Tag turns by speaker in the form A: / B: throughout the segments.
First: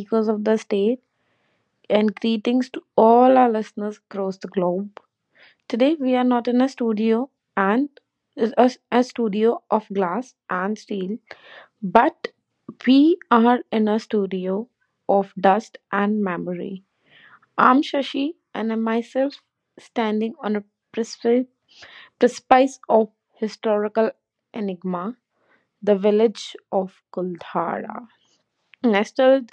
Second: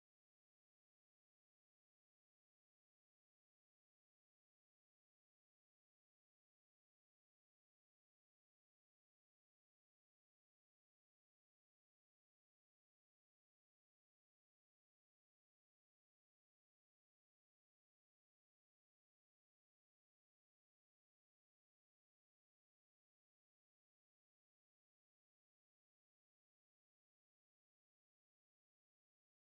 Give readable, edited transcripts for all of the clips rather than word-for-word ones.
A: Echoes of the State, and greetings to all our listeners across the globe. Today we are not in a studio and a studio of glass and steel, but we are in a studio of dust and memory. I'm Shashi, and I'm myself standing on a precipice precipice of historical enigma, the village of Kuldhara, nestled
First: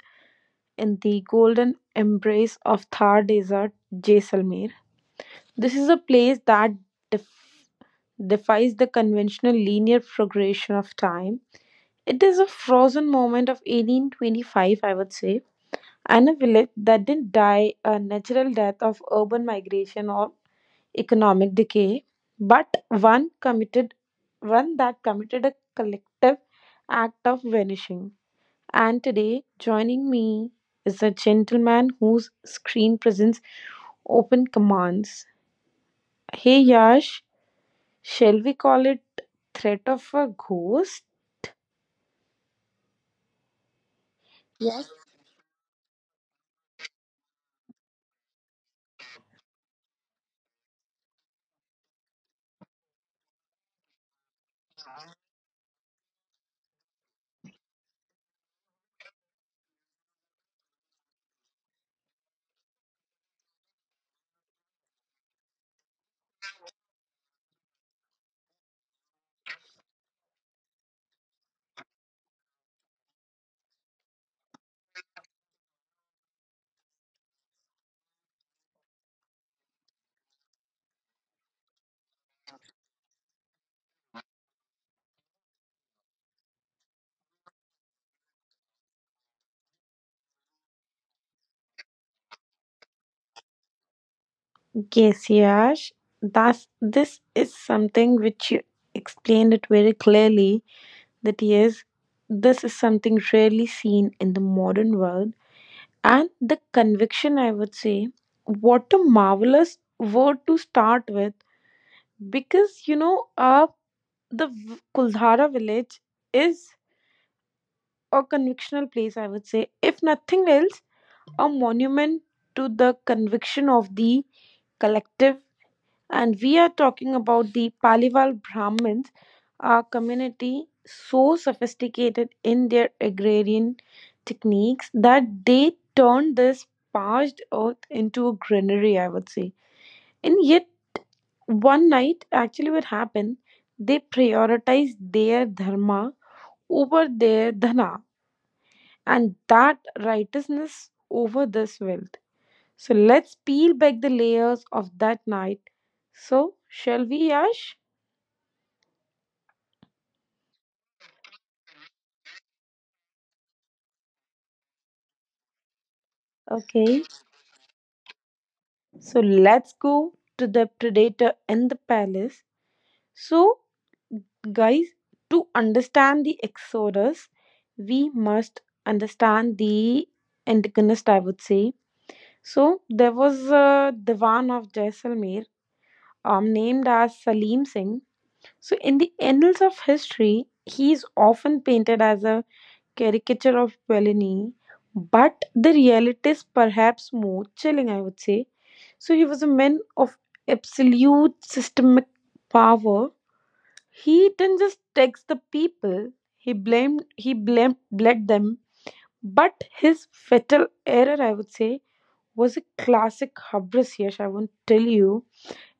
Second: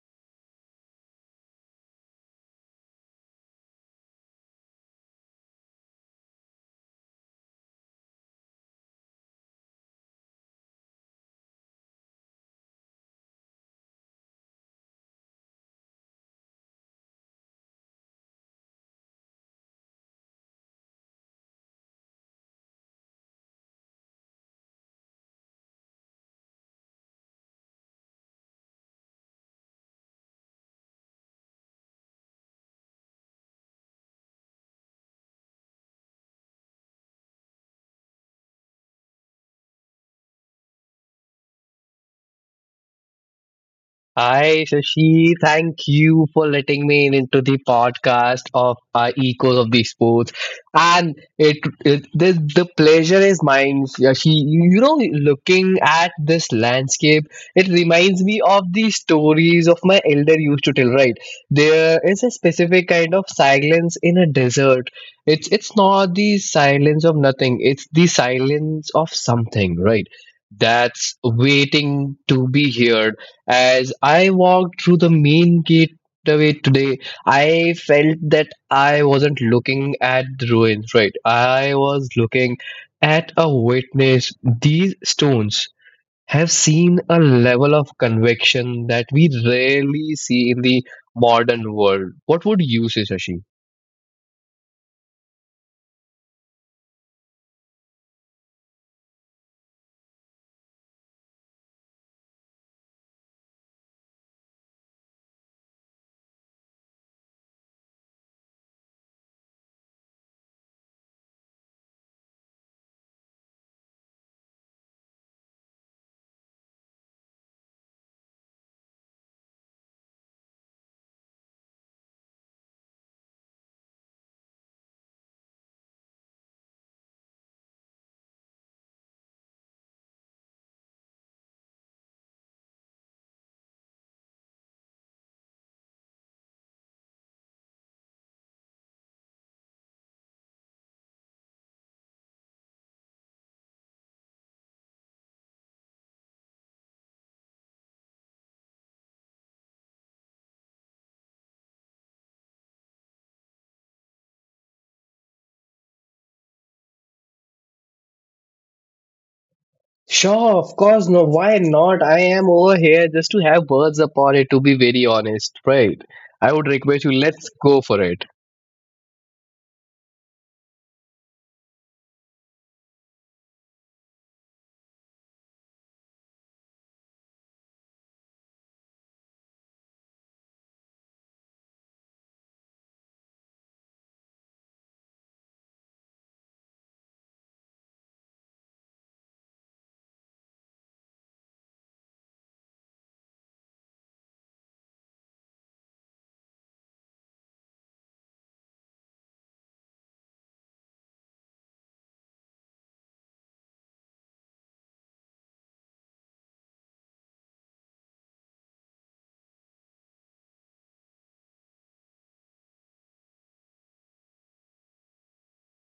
A: in the golden embrace of Thar Desert, Jaisalmer. This is a place that def- defies the conventional linear progression of time. It is a frozen moment of 1825, I would say, and a village that didn't die a natural death of urban migration or economic decay, but one that committed a collective act of vanishing. And today, joining me is a gentleman whose screen presence open commands. Hey Yash, shall we call it threat of a ghost?
B: Hi,
A: Yes.
B: Shashi. Thank you for letting me in into the podcast of Echoes of the Sports. And it the pleasure is mine, Shashi. You know, looking at this landscape, it reminds me of the stories of my elder used to tell, right? There is a specific kind of silence in a desert. It's not the silence of nothing, it's the silence of something, right? That's waiting to be heard as I walked through the main gateway today, I felt that I wasn't looking at the ruins, right? I was looking at a witness. These stones have seen a level of conviction that we rarely see in the modern world. What would you say, Shashi?
A: Yes, Yash. That's, this is something which you explained it very clearly, that yes, this is something rarely seen in the modern world. And the conviction, I would say, what a marvelous word to start with, because you know, the Kuldhara village is a convictional place, I would say. If nothing else, a monument to the conviction of the collective. And we are talking about the Palival Brahmins, a community so sophisticated in their agrarian techniques that they turned this parched earth into a granary, I would say. And yet, one night, actually, what happened, they prioritized their dharma over their dhana, and that righteousness over this wealth. So let's peel back the layers of that night. So, shall we, Yash?
B: Sure, of course, no, why not? I am over here just to have words upon it, to be very honest, right? I would request you,
A: Okay,
B: let's go for it.
A: so let's go to the predator and the palace. So, guys, to understand the Exodus, we must understand the antagonist, I would say. So, there was a Divan of Jaisalmer, named as Salim Singh. So, in the annals of history, he is often painted as a caricature of Bellini, but the reality is perhaps more chilling, I would say. So, he was a man of absolute systemic power. He didn't just tax the people, he bled them. But his fatal error, I would say, was a classic hubris. Yes, I won't tell you.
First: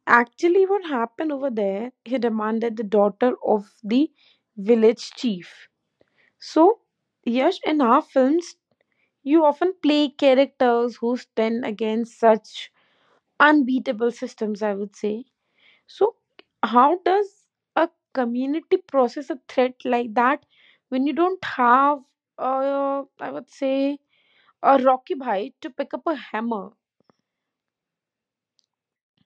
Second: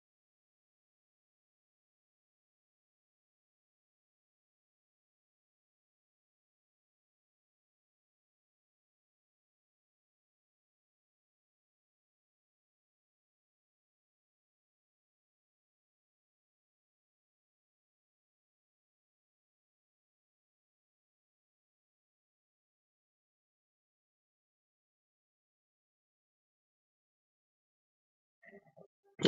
A: Actually, what happened over there, he demanded the daughter of the village chief. So, Yash, in our films, you often play characters who stand against such unbeatable systems, I would say. So, how does a community process a threat like that when you don't have, I would say, a Rocky Bhai to pick up a hammer?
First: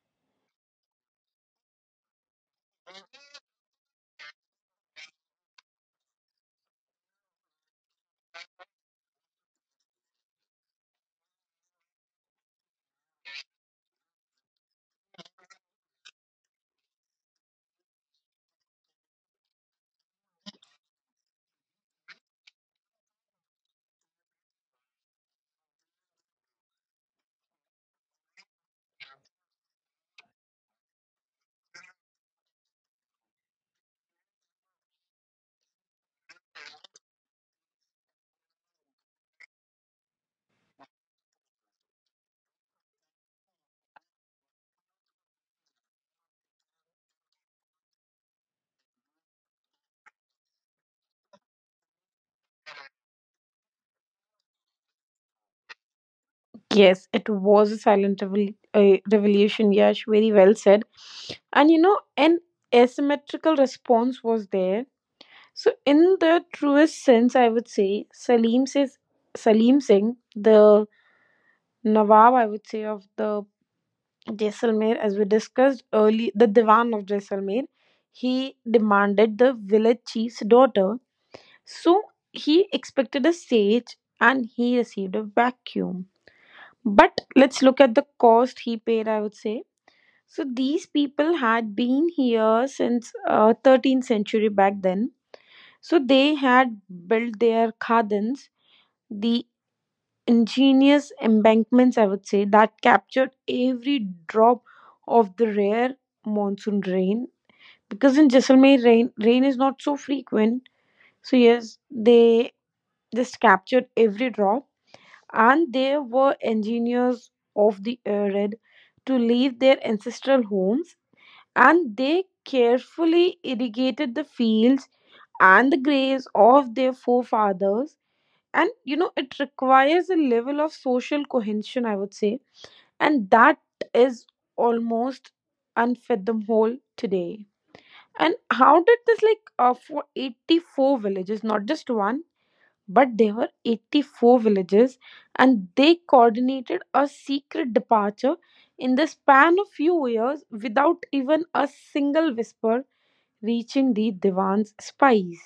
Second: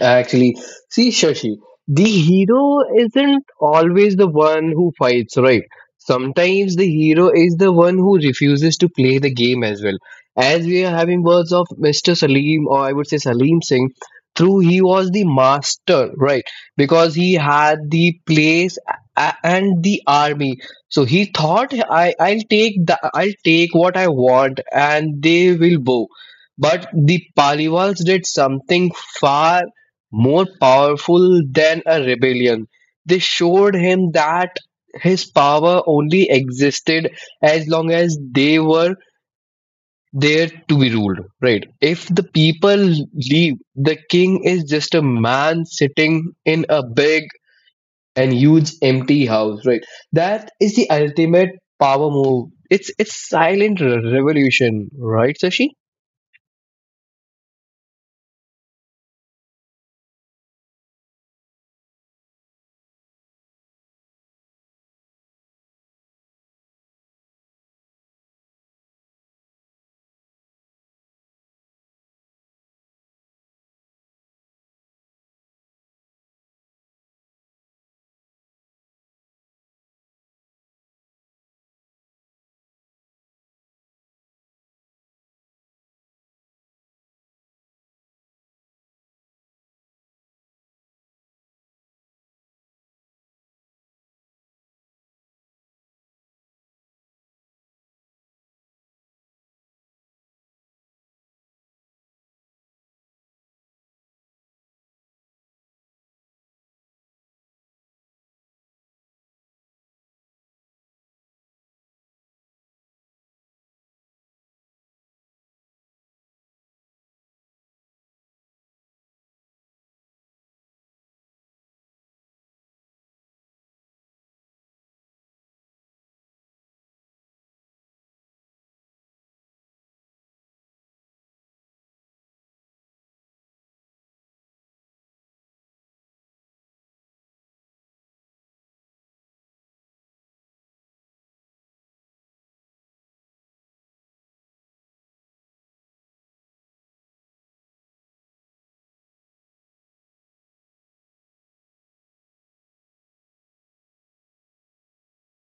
B: Actually, see, Shashi, the hero isn't always the one who fights, right? Sometimes the hero is the one who refuses to play the game as well. As we are having words of Mr. Salim, or I would say Salim Singh, through he was the master, right? Because he had the place and the army. So he thought, I'll take what I want, and they will bow. But the Paliwals did something far more powerful than a rebellion, they showed him that his power only existed as long as they were there to be ruled, right? If the people leave, the king is just a man sitting in a big and huge empty house, right? That is the ultimate power move. It's silent revolution, right, Sashi?
A: Yes, it was a silent revolution, Yash. Very well said. And you know, an asymmetrical response was there. So, in the truest sense, I would say Salim Singh, the Nawab, I would say, of the Jaisalmer, as we discussed early, the Diwan of Jaisalmer, he demanded the village chief's daughter. So, he expected a sage and he received a vacuum. But let's look at the cost he paid, I would say. So these people had been here since 13th century back then. So they had built their khadans, the ingenious embankments, I would say, that captured every drop of the rare monsoon rain. Because in Jaisalmer, rain is not so frequent. So yes, they just captured every drop, and they were engineers of the arid to leave their ancestral homes, and they carefully irrigated the fields and the graves of their forefathers. And you know, it requires a level of social cohesion, I would say, and that is almost unfathomable today. And how did this, like for 84 villages, not just one, but there were 84 villages, and they coordinated a secret departure in the span of few years without even a single whisper reaching the Divan's spies.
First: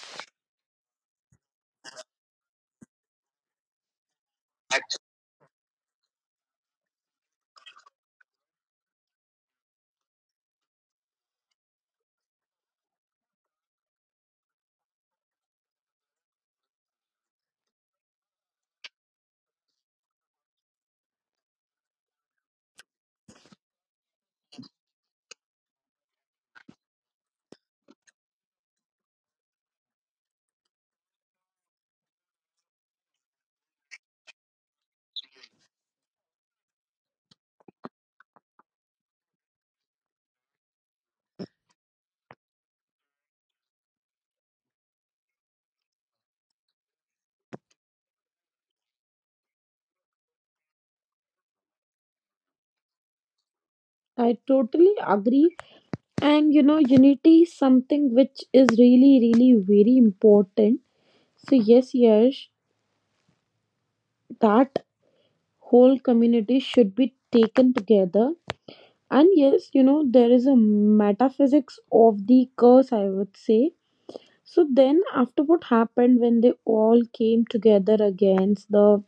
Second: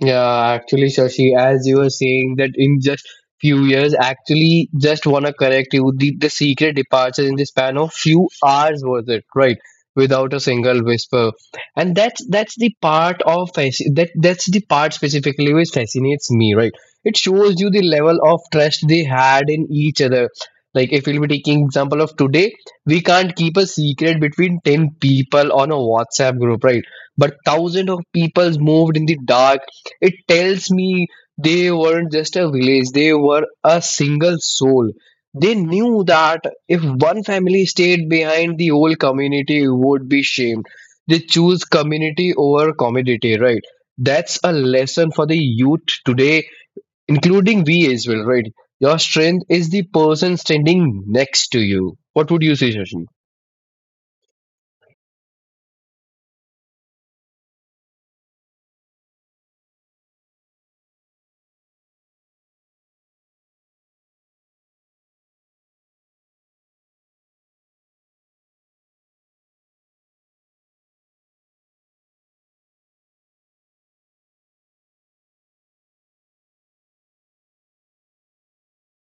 B: Yeah, actually, Shashi, as you were saying that in just few years, actually, just wanna correct you. The secret departure in the span of few hours was it, right? Without a single whisper, and that's the part of that's the part specifically which fascinates me, right? It shows you the level of trust they had in each other. Like if we'll be taking example of today, we can't keep a secret between ten people on a WhatsApp group, right? But thousands of people moved in the dark, it tells me they weren't just a village, they were a single soul. They knew that if one family stayed behind, the whole community would be shamed. They choose community over commodity, right? That's a lesson for the youth today, including we as well, right? Your strength is the person standing next to you. What would you say, Shashi?
A: I totally agree. And you know, unity is something which is really, really very important. So, yes, yes, that whole community should be taken together. And yes, you know, there is a metaphysics of the curse, I would say. So then, after what happened when they all came together against the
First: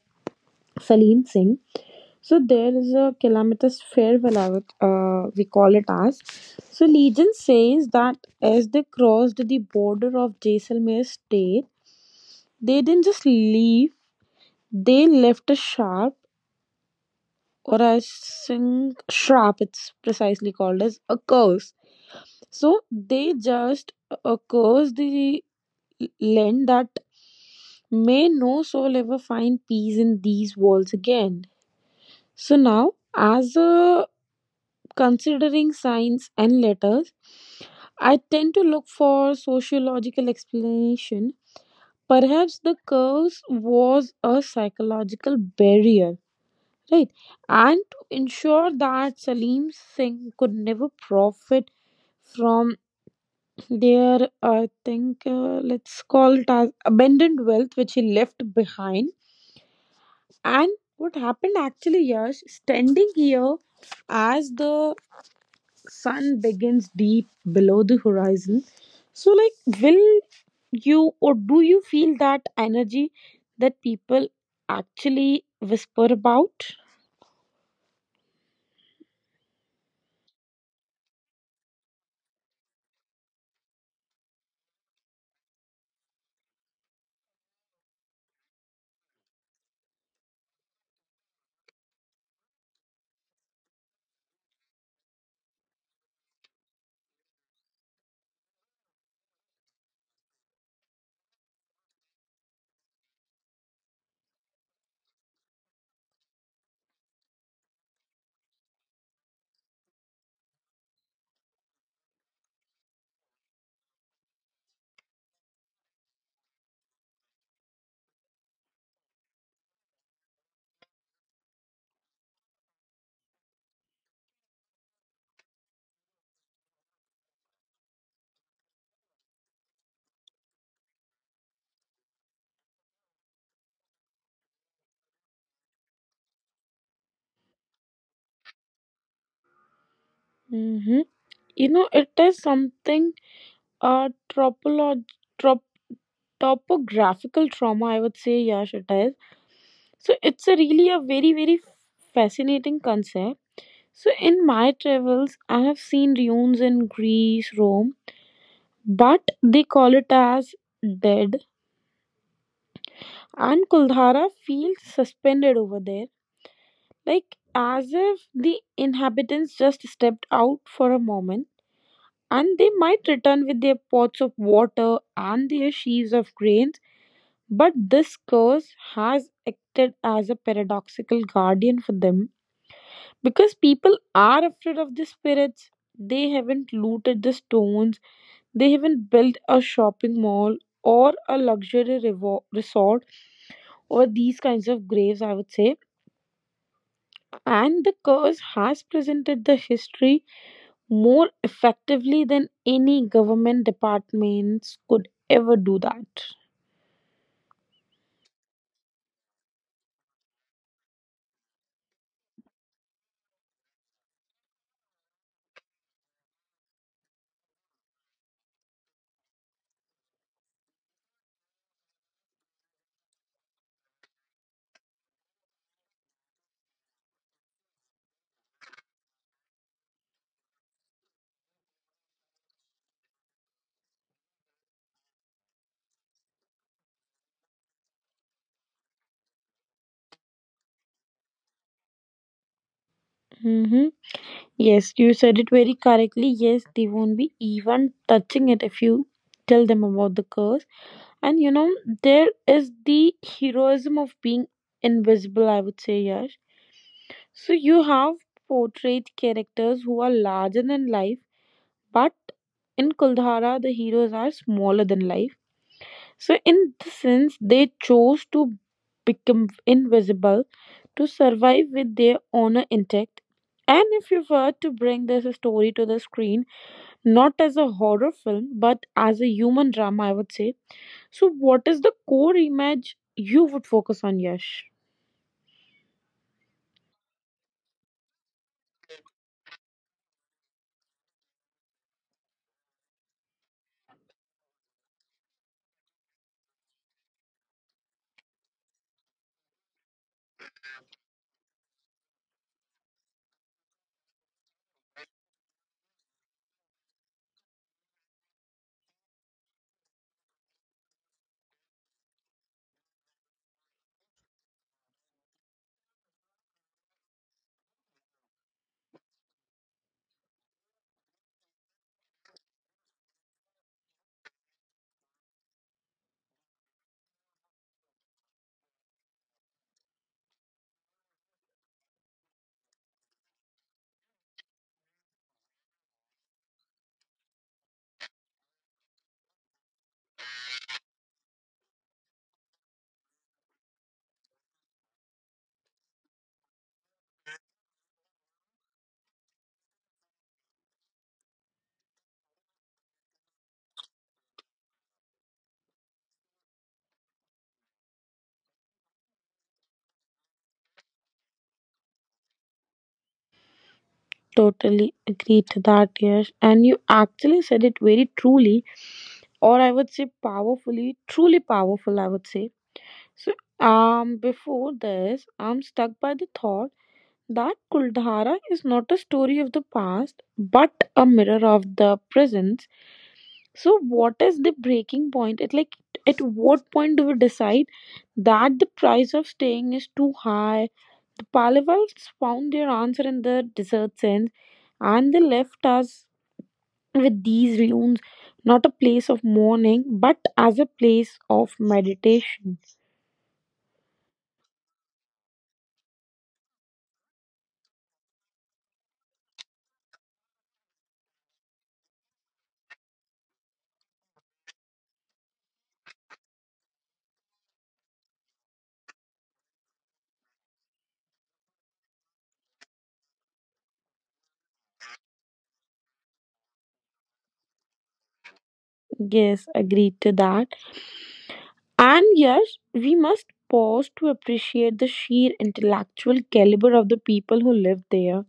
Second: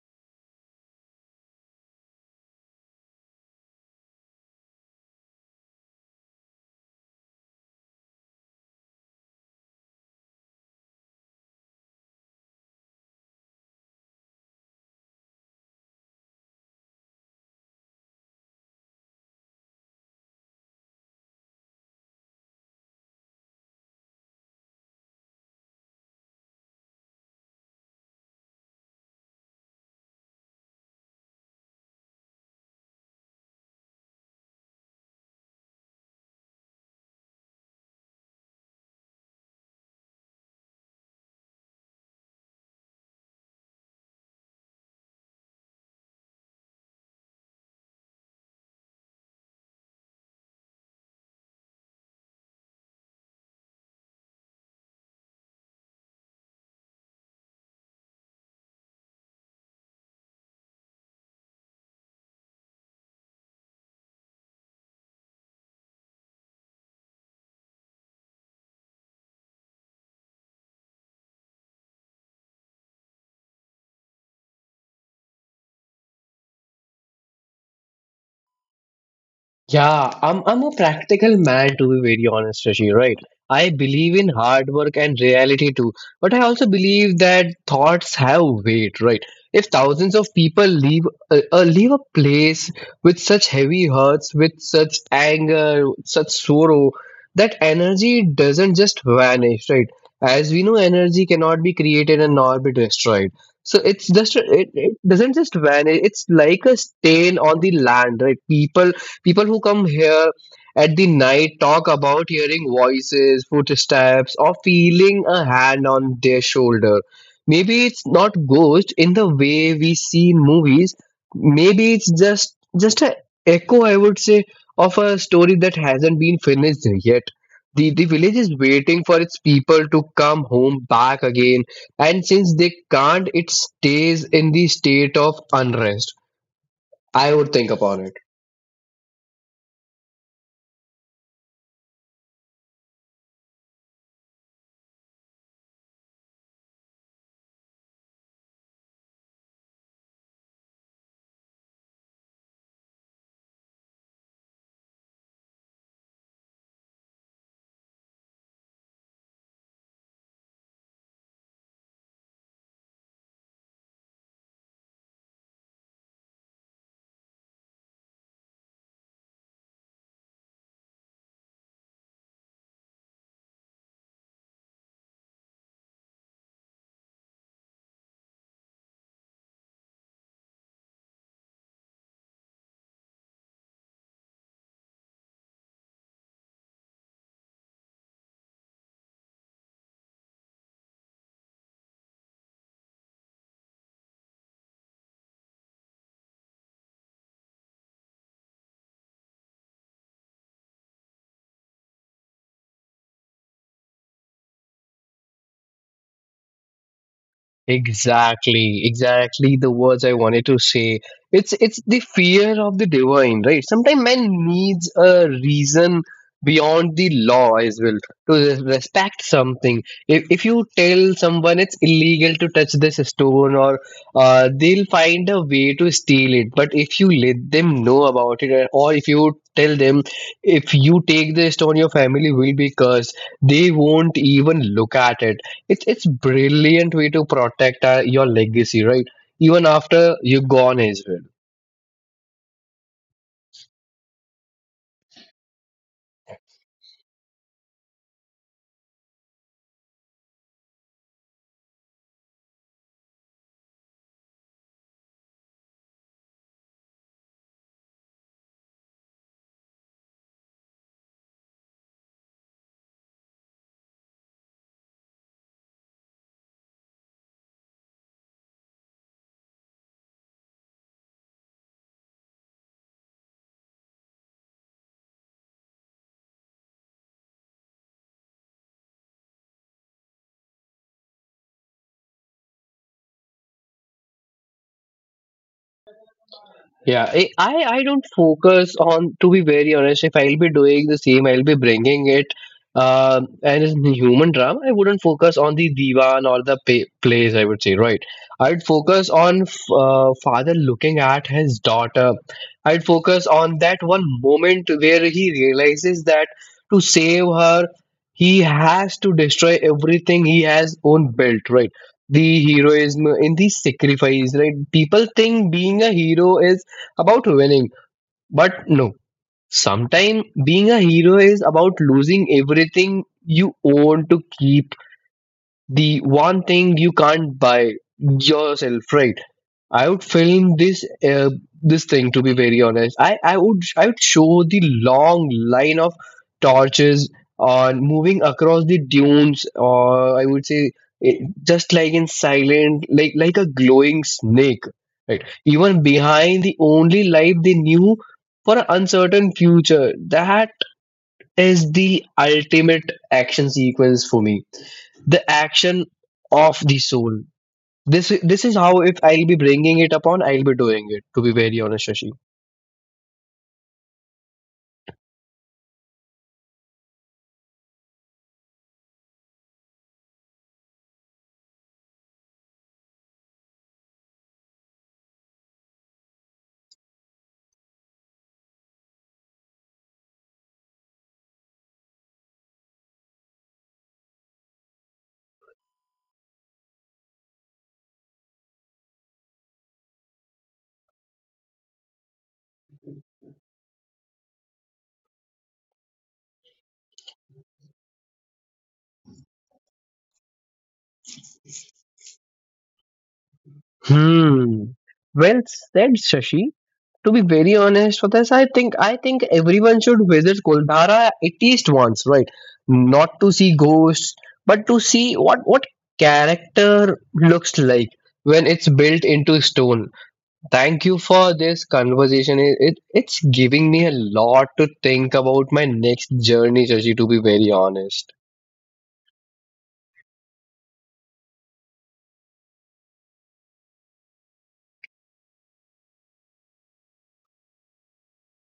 A: Salim Singh, so there is a calamitous farewell, we call it as. So Legion says that as they crossed the border of Jaisalmer state, they didn't just leave, they left a sharp, or I think shrap, it's precisely called as a curse. So they just cursed the land that may no soul ever find peace in these walls again. So now, as a considering signs and letters, I tend to look for sociological explanation. Perhaps the curse was a psychological barrier, right? And to ensure that Salim Singh could never profit from their, let's call it as abandoned wealth which he left behind. And what happened actually, Yash, standing here as the sun begins deep below the horizon. So, like, will you or do you feel that energy that people actually whisper about?
B: Yeah, I'm a practical man to be very honest with you, right? I believe in hard work and reality too, but I also believe that thoughts have weight, right? If thousands of people leave leave a place with such heavy hurts, with such anger, such sorrow, that energy doesn't just vanish, right? As we know, energy cannot be created and nor be destroyed. So it's just it doesn't just vanish. It's like a stain on the land, right? People who come here at the night talk about hearing voices, footsteps, or feeling a hand on their shoulder. Maybe it's not ghost in the way we see in movies. Maybe it's just a echo, I would say, of a story that hasn't been finished yet. The village is waiting for its people to come home back again, and since they can't, it stays in the state of unrest. I would think upon it.
A: Mm-hmm. You know, it is something, uh, tropolog- trop- topographical trauma, I would say, Yash, it is. So, it's a really a very, very fascinating concept. So, in my travels, I have seen ruins in Greece, Rome, but they call it as dead. And Kuldhara feels suspended over there, like as if the inhabitants just stepped out for a moment. And they might return with their pots of water and their sheaves of grains, but this curse has acted as a paradoxical guardian for them, because people are afraid of the spirits. They haven't looted the stones. They haven't built a shopping mall or a luxury resort over these kinds of graves, I would say. And the curse has presented the history more effectively than any government departments could ever do that.
B: Exactly, exactly the words I wanted to say. It's the fear of the divine, right? Sometimes man needs a reason beyond the law as well to respect something. If you tell someone it's illegal to touch this stone, or they'll find a way to steal it. But if you let them know about it, or if you tell them if you take this stone, your family will be cursed. They won't even look at it, it's brilliant way to protect your legacy, right, even after you gone as well.
A: Mm-hmm. Yes, you said it very correctly. Yes, they won't be even touching it if you tell them about the curse. And you know, there is the heroism of being invisible, I would say, Yash. So you have portrayed characters who are larger than life, but in Kuldhara, the heroes are smaller than life. So, in the sense, they chose to become invisible to survive with their honor intact. And if you were to bring this story to the screen, not as a horror film, but as a human drama, I would say, so, what is the core image you would focus on, Yash?
B: Yeah, I don't focus on. To be very honest, if I'll be doing the same, I'll be bringing it, and it's a human drama. I wouldn't focus on the divan or the pay, plays. I would say, right. I'd focus on father looking at his daughter. I'd focus on that one moment where he realizes that to save her, he has to destroy everything he has own built. Right. The heroism in the sacrifice, right? People think being a hero is about winning. But no, sometimes being a hero is about losing everything you own to keep the one thing you can't buy yourself, right? I would film this this thing to be very honest. I would show the long line of torches on moving across the dunes, or I would say it, just like in silent, like a glowing snake, right, even behind the only life they knew for an uncertain future, that is the ultimate action sequence for me, the action of the soul. This is how if I'll be bringing it upon, I'll be doing it. To be very honest, Shashi.
A: Totally agree to that, Yash. And you actually said it very truly, or I would say powerfully, truly powerful, I would say. So, before this, I'm stuck by the thought that Kuldhara is not a story of the past, but a mirror of the present. So, what is the breaking point? It like, at what point do we decide that the price of staying is too high. The Pallevals found their answer in the desert sands, and they left us with these ruins, not a place of mourning, but as a place of meditation.
B: Hmm. Well said, Shashi. To be very honest with us, I think everyone should visit Kuldhara at least once, right? Not to see ghosts, but to see what character looks like when it's built into stone. Thank you for this conversation. It's giving me a lot to think about my next journey, Shashi, to be very honest.
A: Yes, agreed to that. And yes, we must pause to appreciate the sheer intellectual caliber of the people who lived there.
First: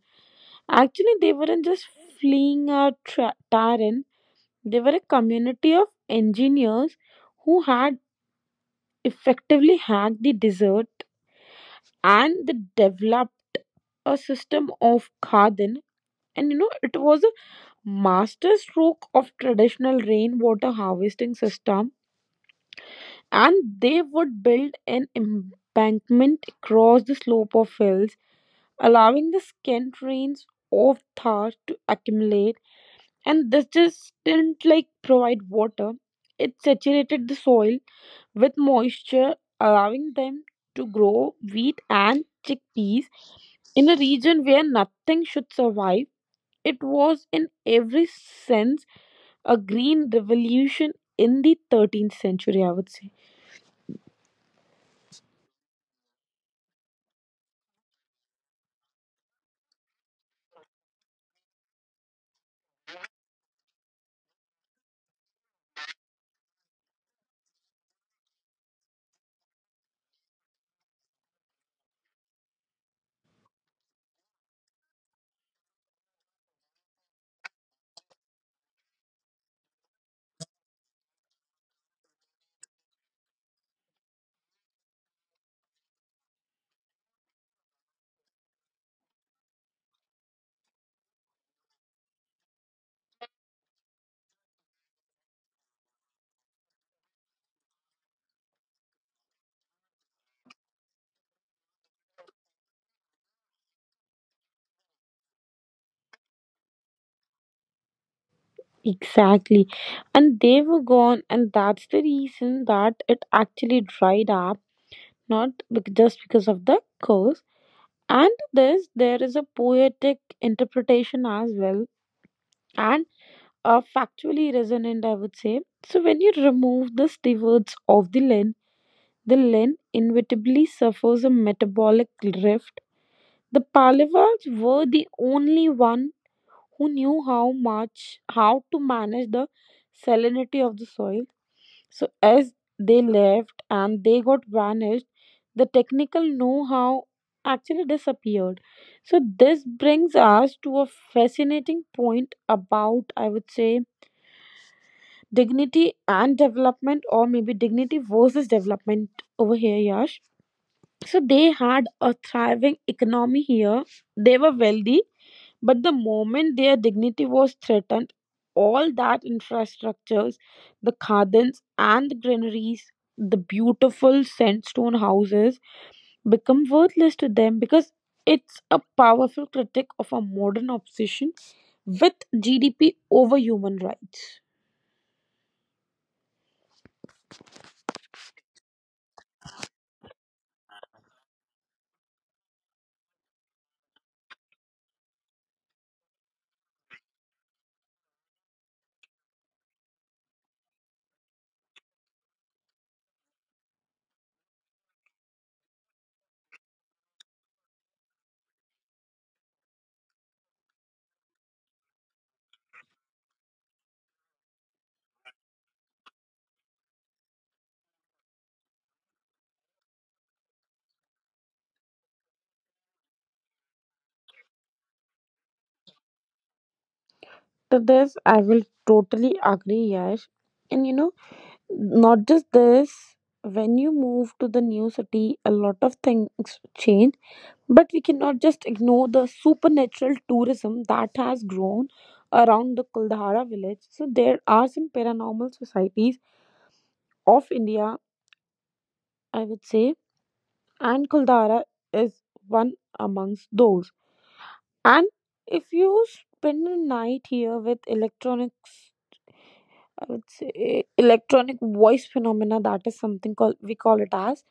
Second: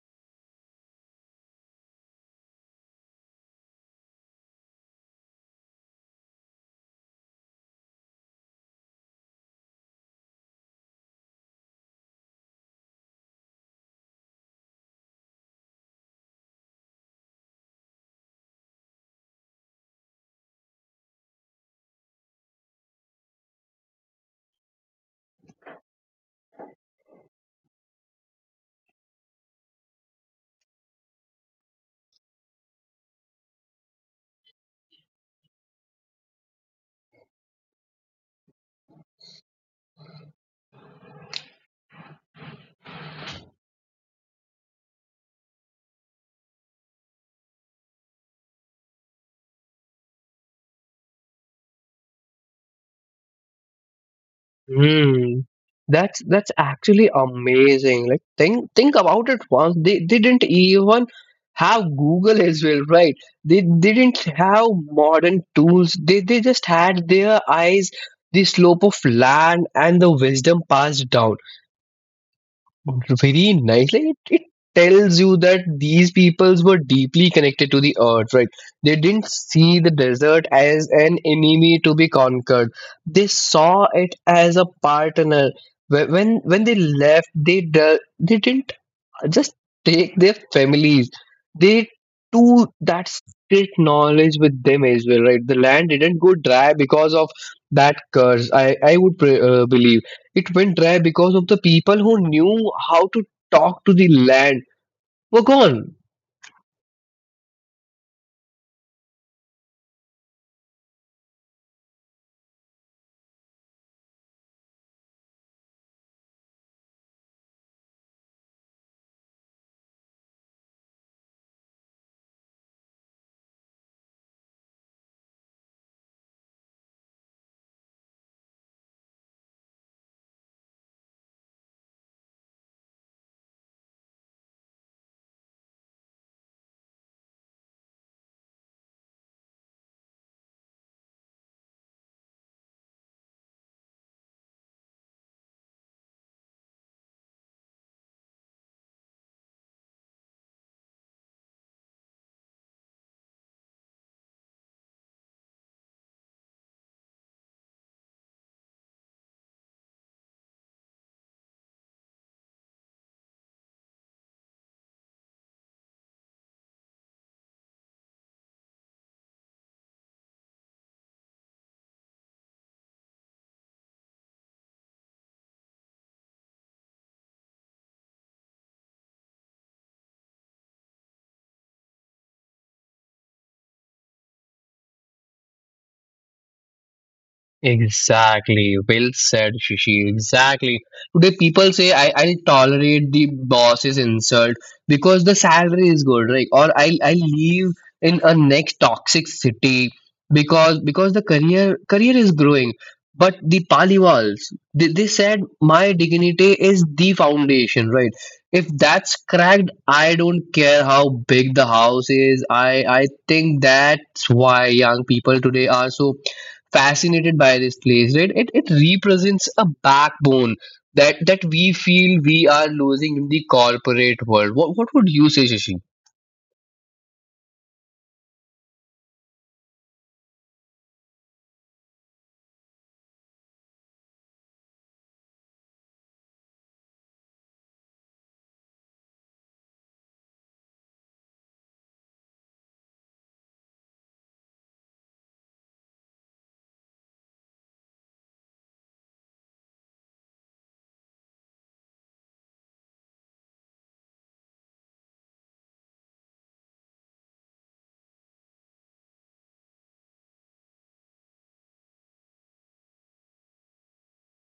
A: Actually, they weren't just fleeing a tyrant, they were a community of engineers who had effectively hacked the desert, and they developed a system of khadan. And you know, it was a master stroke of traditional rainwater harvesting system, and they would build an embankment across the slope of hills, allowing the scant rains of Thar to accumulate. And this just didn't like provide water, it saturated the soil with moisture, allowing them to grow wheat and chickpeas in a region where nothing should survive. It was, in every sense, a green revolution in the 13th century, I would say.
B: Hmm. That's actually amazing. Like think about it once. They didn't even have Google as well, right? They didn't have modern tools. They just had their eyes, the slope of land and the wisdom passed down. Very nicely, it tells you that these peoples were deeply connected to the earth, right? They didn't see the desert as an enemy to be conquered. They saw it as a partner. When they left, they didn't just take their families, they do that street knowledge with them as well, right? The land didn't go dry because of that curse. I would believe it went dry because of the people who knew how to talk to the land were gone.
A: Exactly. And they were gone, and that's the reason that it actually dried up, not bec- just because of the curse. And this, there is a poetic interpretation as well, and a factually resonant, I would say. So, when you remove the stewards of the lens inevitably suffers a metabolic rift. The Pallavas were the only one who knew how to manage the salinity of the soil. So as they left and they got vanished, the technical know-how actually disappeared. So this brings us to a fascinating point about, I would say, dignity and development, or maybe dignity versus development over here, Yash. So they had a thriving economy here. They were wealthy. But the moment their dignity was threatened, all that infrastructures, the khadans and the granaries, the beautiful sandstone houses become worthless to them, because it's a powerful critic of a modern obsession with GDP over human rights.
B: Exactly. Well said, Shishi. Exactly. Today people say I'll tolerate the boss's insult because the salary is good, right? Or I'll leave in a next toxic city because the career is growing. But the Paliwals, they said my dignity is the foundation, right? If that's cracked, I don't care how big the house is. I think that's why young people today are so fascinated by this place, right? It represents a backbone that we feel we are losing in the corporate world. What would you say, Shashi?
A: To this, I will totally agree, Yash. And you know, not just this, when you move to the new city, a lot of things change. But we cannot just ignore the supernatural tourism that has grown around the Kuldhara village. So there are some paranormal societies of India, I would say, and Kuldhara is one amongst those. And if you spend a night here with electronics, I would say electronic voice phenomena, that is something called, we call it as.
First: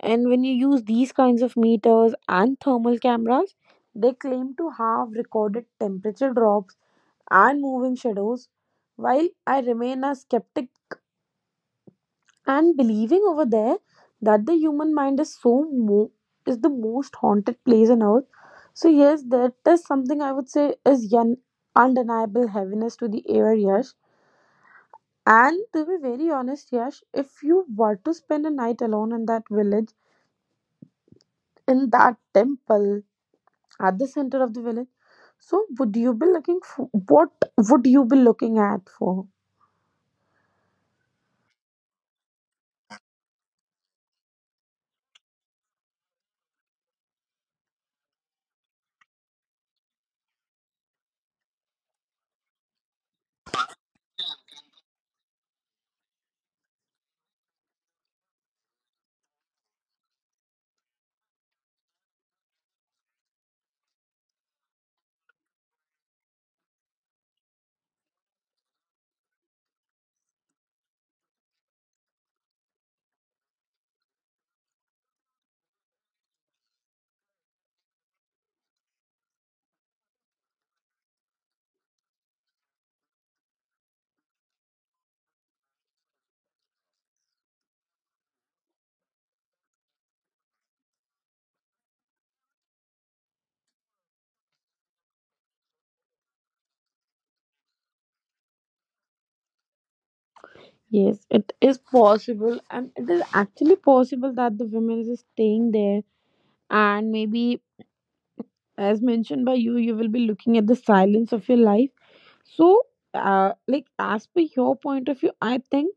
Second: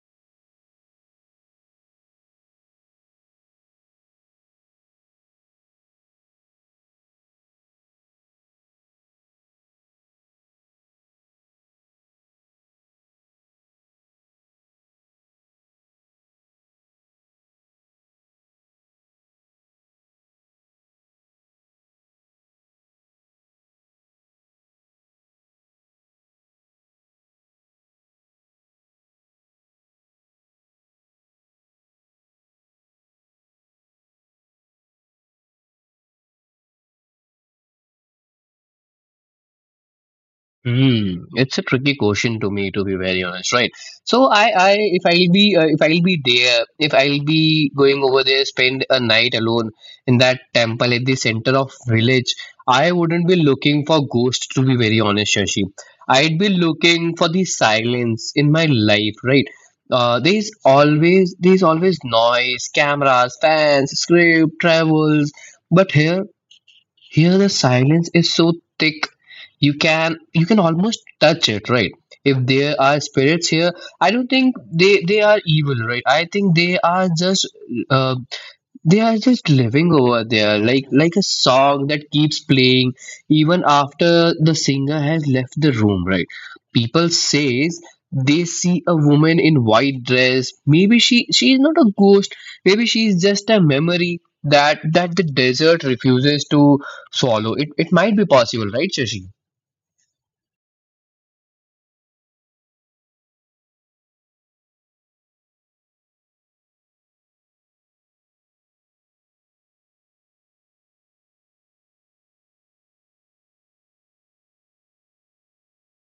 A: And when you use these kinds of meters and thermal cameras, they claim to have recorded temperature drops and moving shadows. While I remain a skeptic and believing over there that the human mind is so mo- is the most haunted place on earth. So yes, that is something I would say, is an undeniable heaviness to the air. Yes, and to be very honest, Yash, if you were to spend a night alone in that village, in that temple at the center of the village, so would you be looking at for?
B: Hmm, it's a tricky question to me, to be very honest, right? So if I'll be there, if I'll be going over there, spend a night alone in that temple at the center of village, I wouldn't be looking for ghosts, to be very honest, Shashi. I'd be looking for the silence in my life, right? There's always noise, cameras, fans, script, travels, but here, the silence is so thick you can almost touch it, right? If there are spirits here, I don't think they are evil, right? I think uh, they are just living over there, like a song that keeps playing even after the singer has left the room, right? People says they see a woman in white dress, maybe she is not a ghost, maybe she is just a memory that the desert refuses to swallow. It might be possible, right, Shashi?
A: Yes, it is possible, and it is actually possible that the women is staying there, and maybe as mentioned by you, you will be looking at the silence of your life. So, like as per your point of view, I think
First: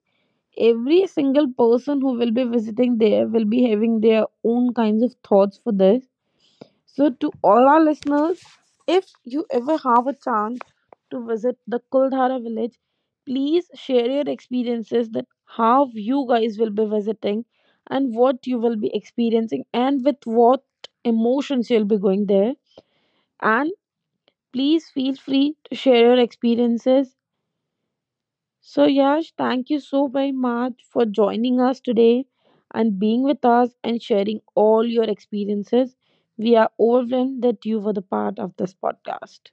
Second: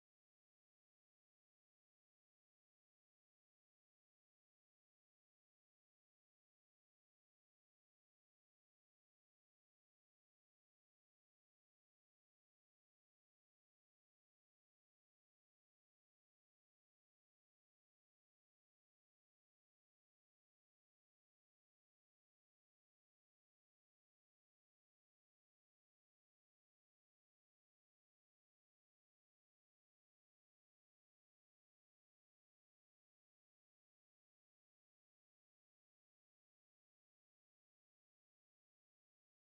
A: every single person who will be visiting there will be having their own kinds of thoughts for this. So, to all our listeners, if you ever have a chance to visit the Kuldhara village, please share your experiences, that how you guys will be visiting and what you will be experiencing and with what emotions you'll be going there. And please feel free to share your experiences. So, Yash, thank you so very much for joining us today and being with us and sharing all your experiences. We are overwhelmed that you were the part of this podcast.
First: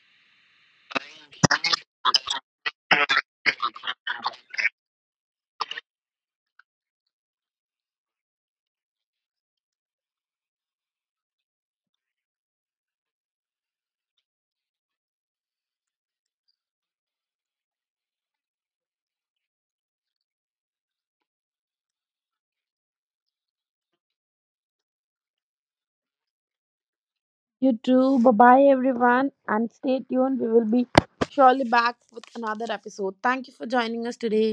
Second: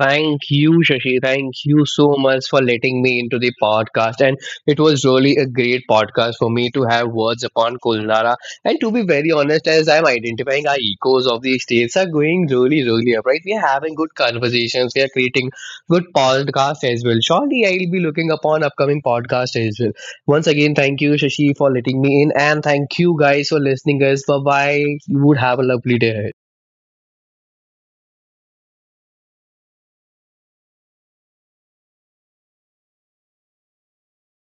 B: Thank you, Shashi. Thank you so much for letting me into the podcast. And it was really a great podcast for me to have words upon Kulnara. And to be very honest, as I'm identifying our echoes of these states are going really, really up, right? We are having good conversations. We are creating good podcasts as well. Surely I'll be looking upon upcoming podcast as well. Once again, thank you, Shashi, for letting me in. And thank you guys for listening us. Bye-bye. You would have a lovely day ahead.
A: You too. Bye bye, everyone. And stay tuned. We will be surely back with another episode. Thank you for joining us today.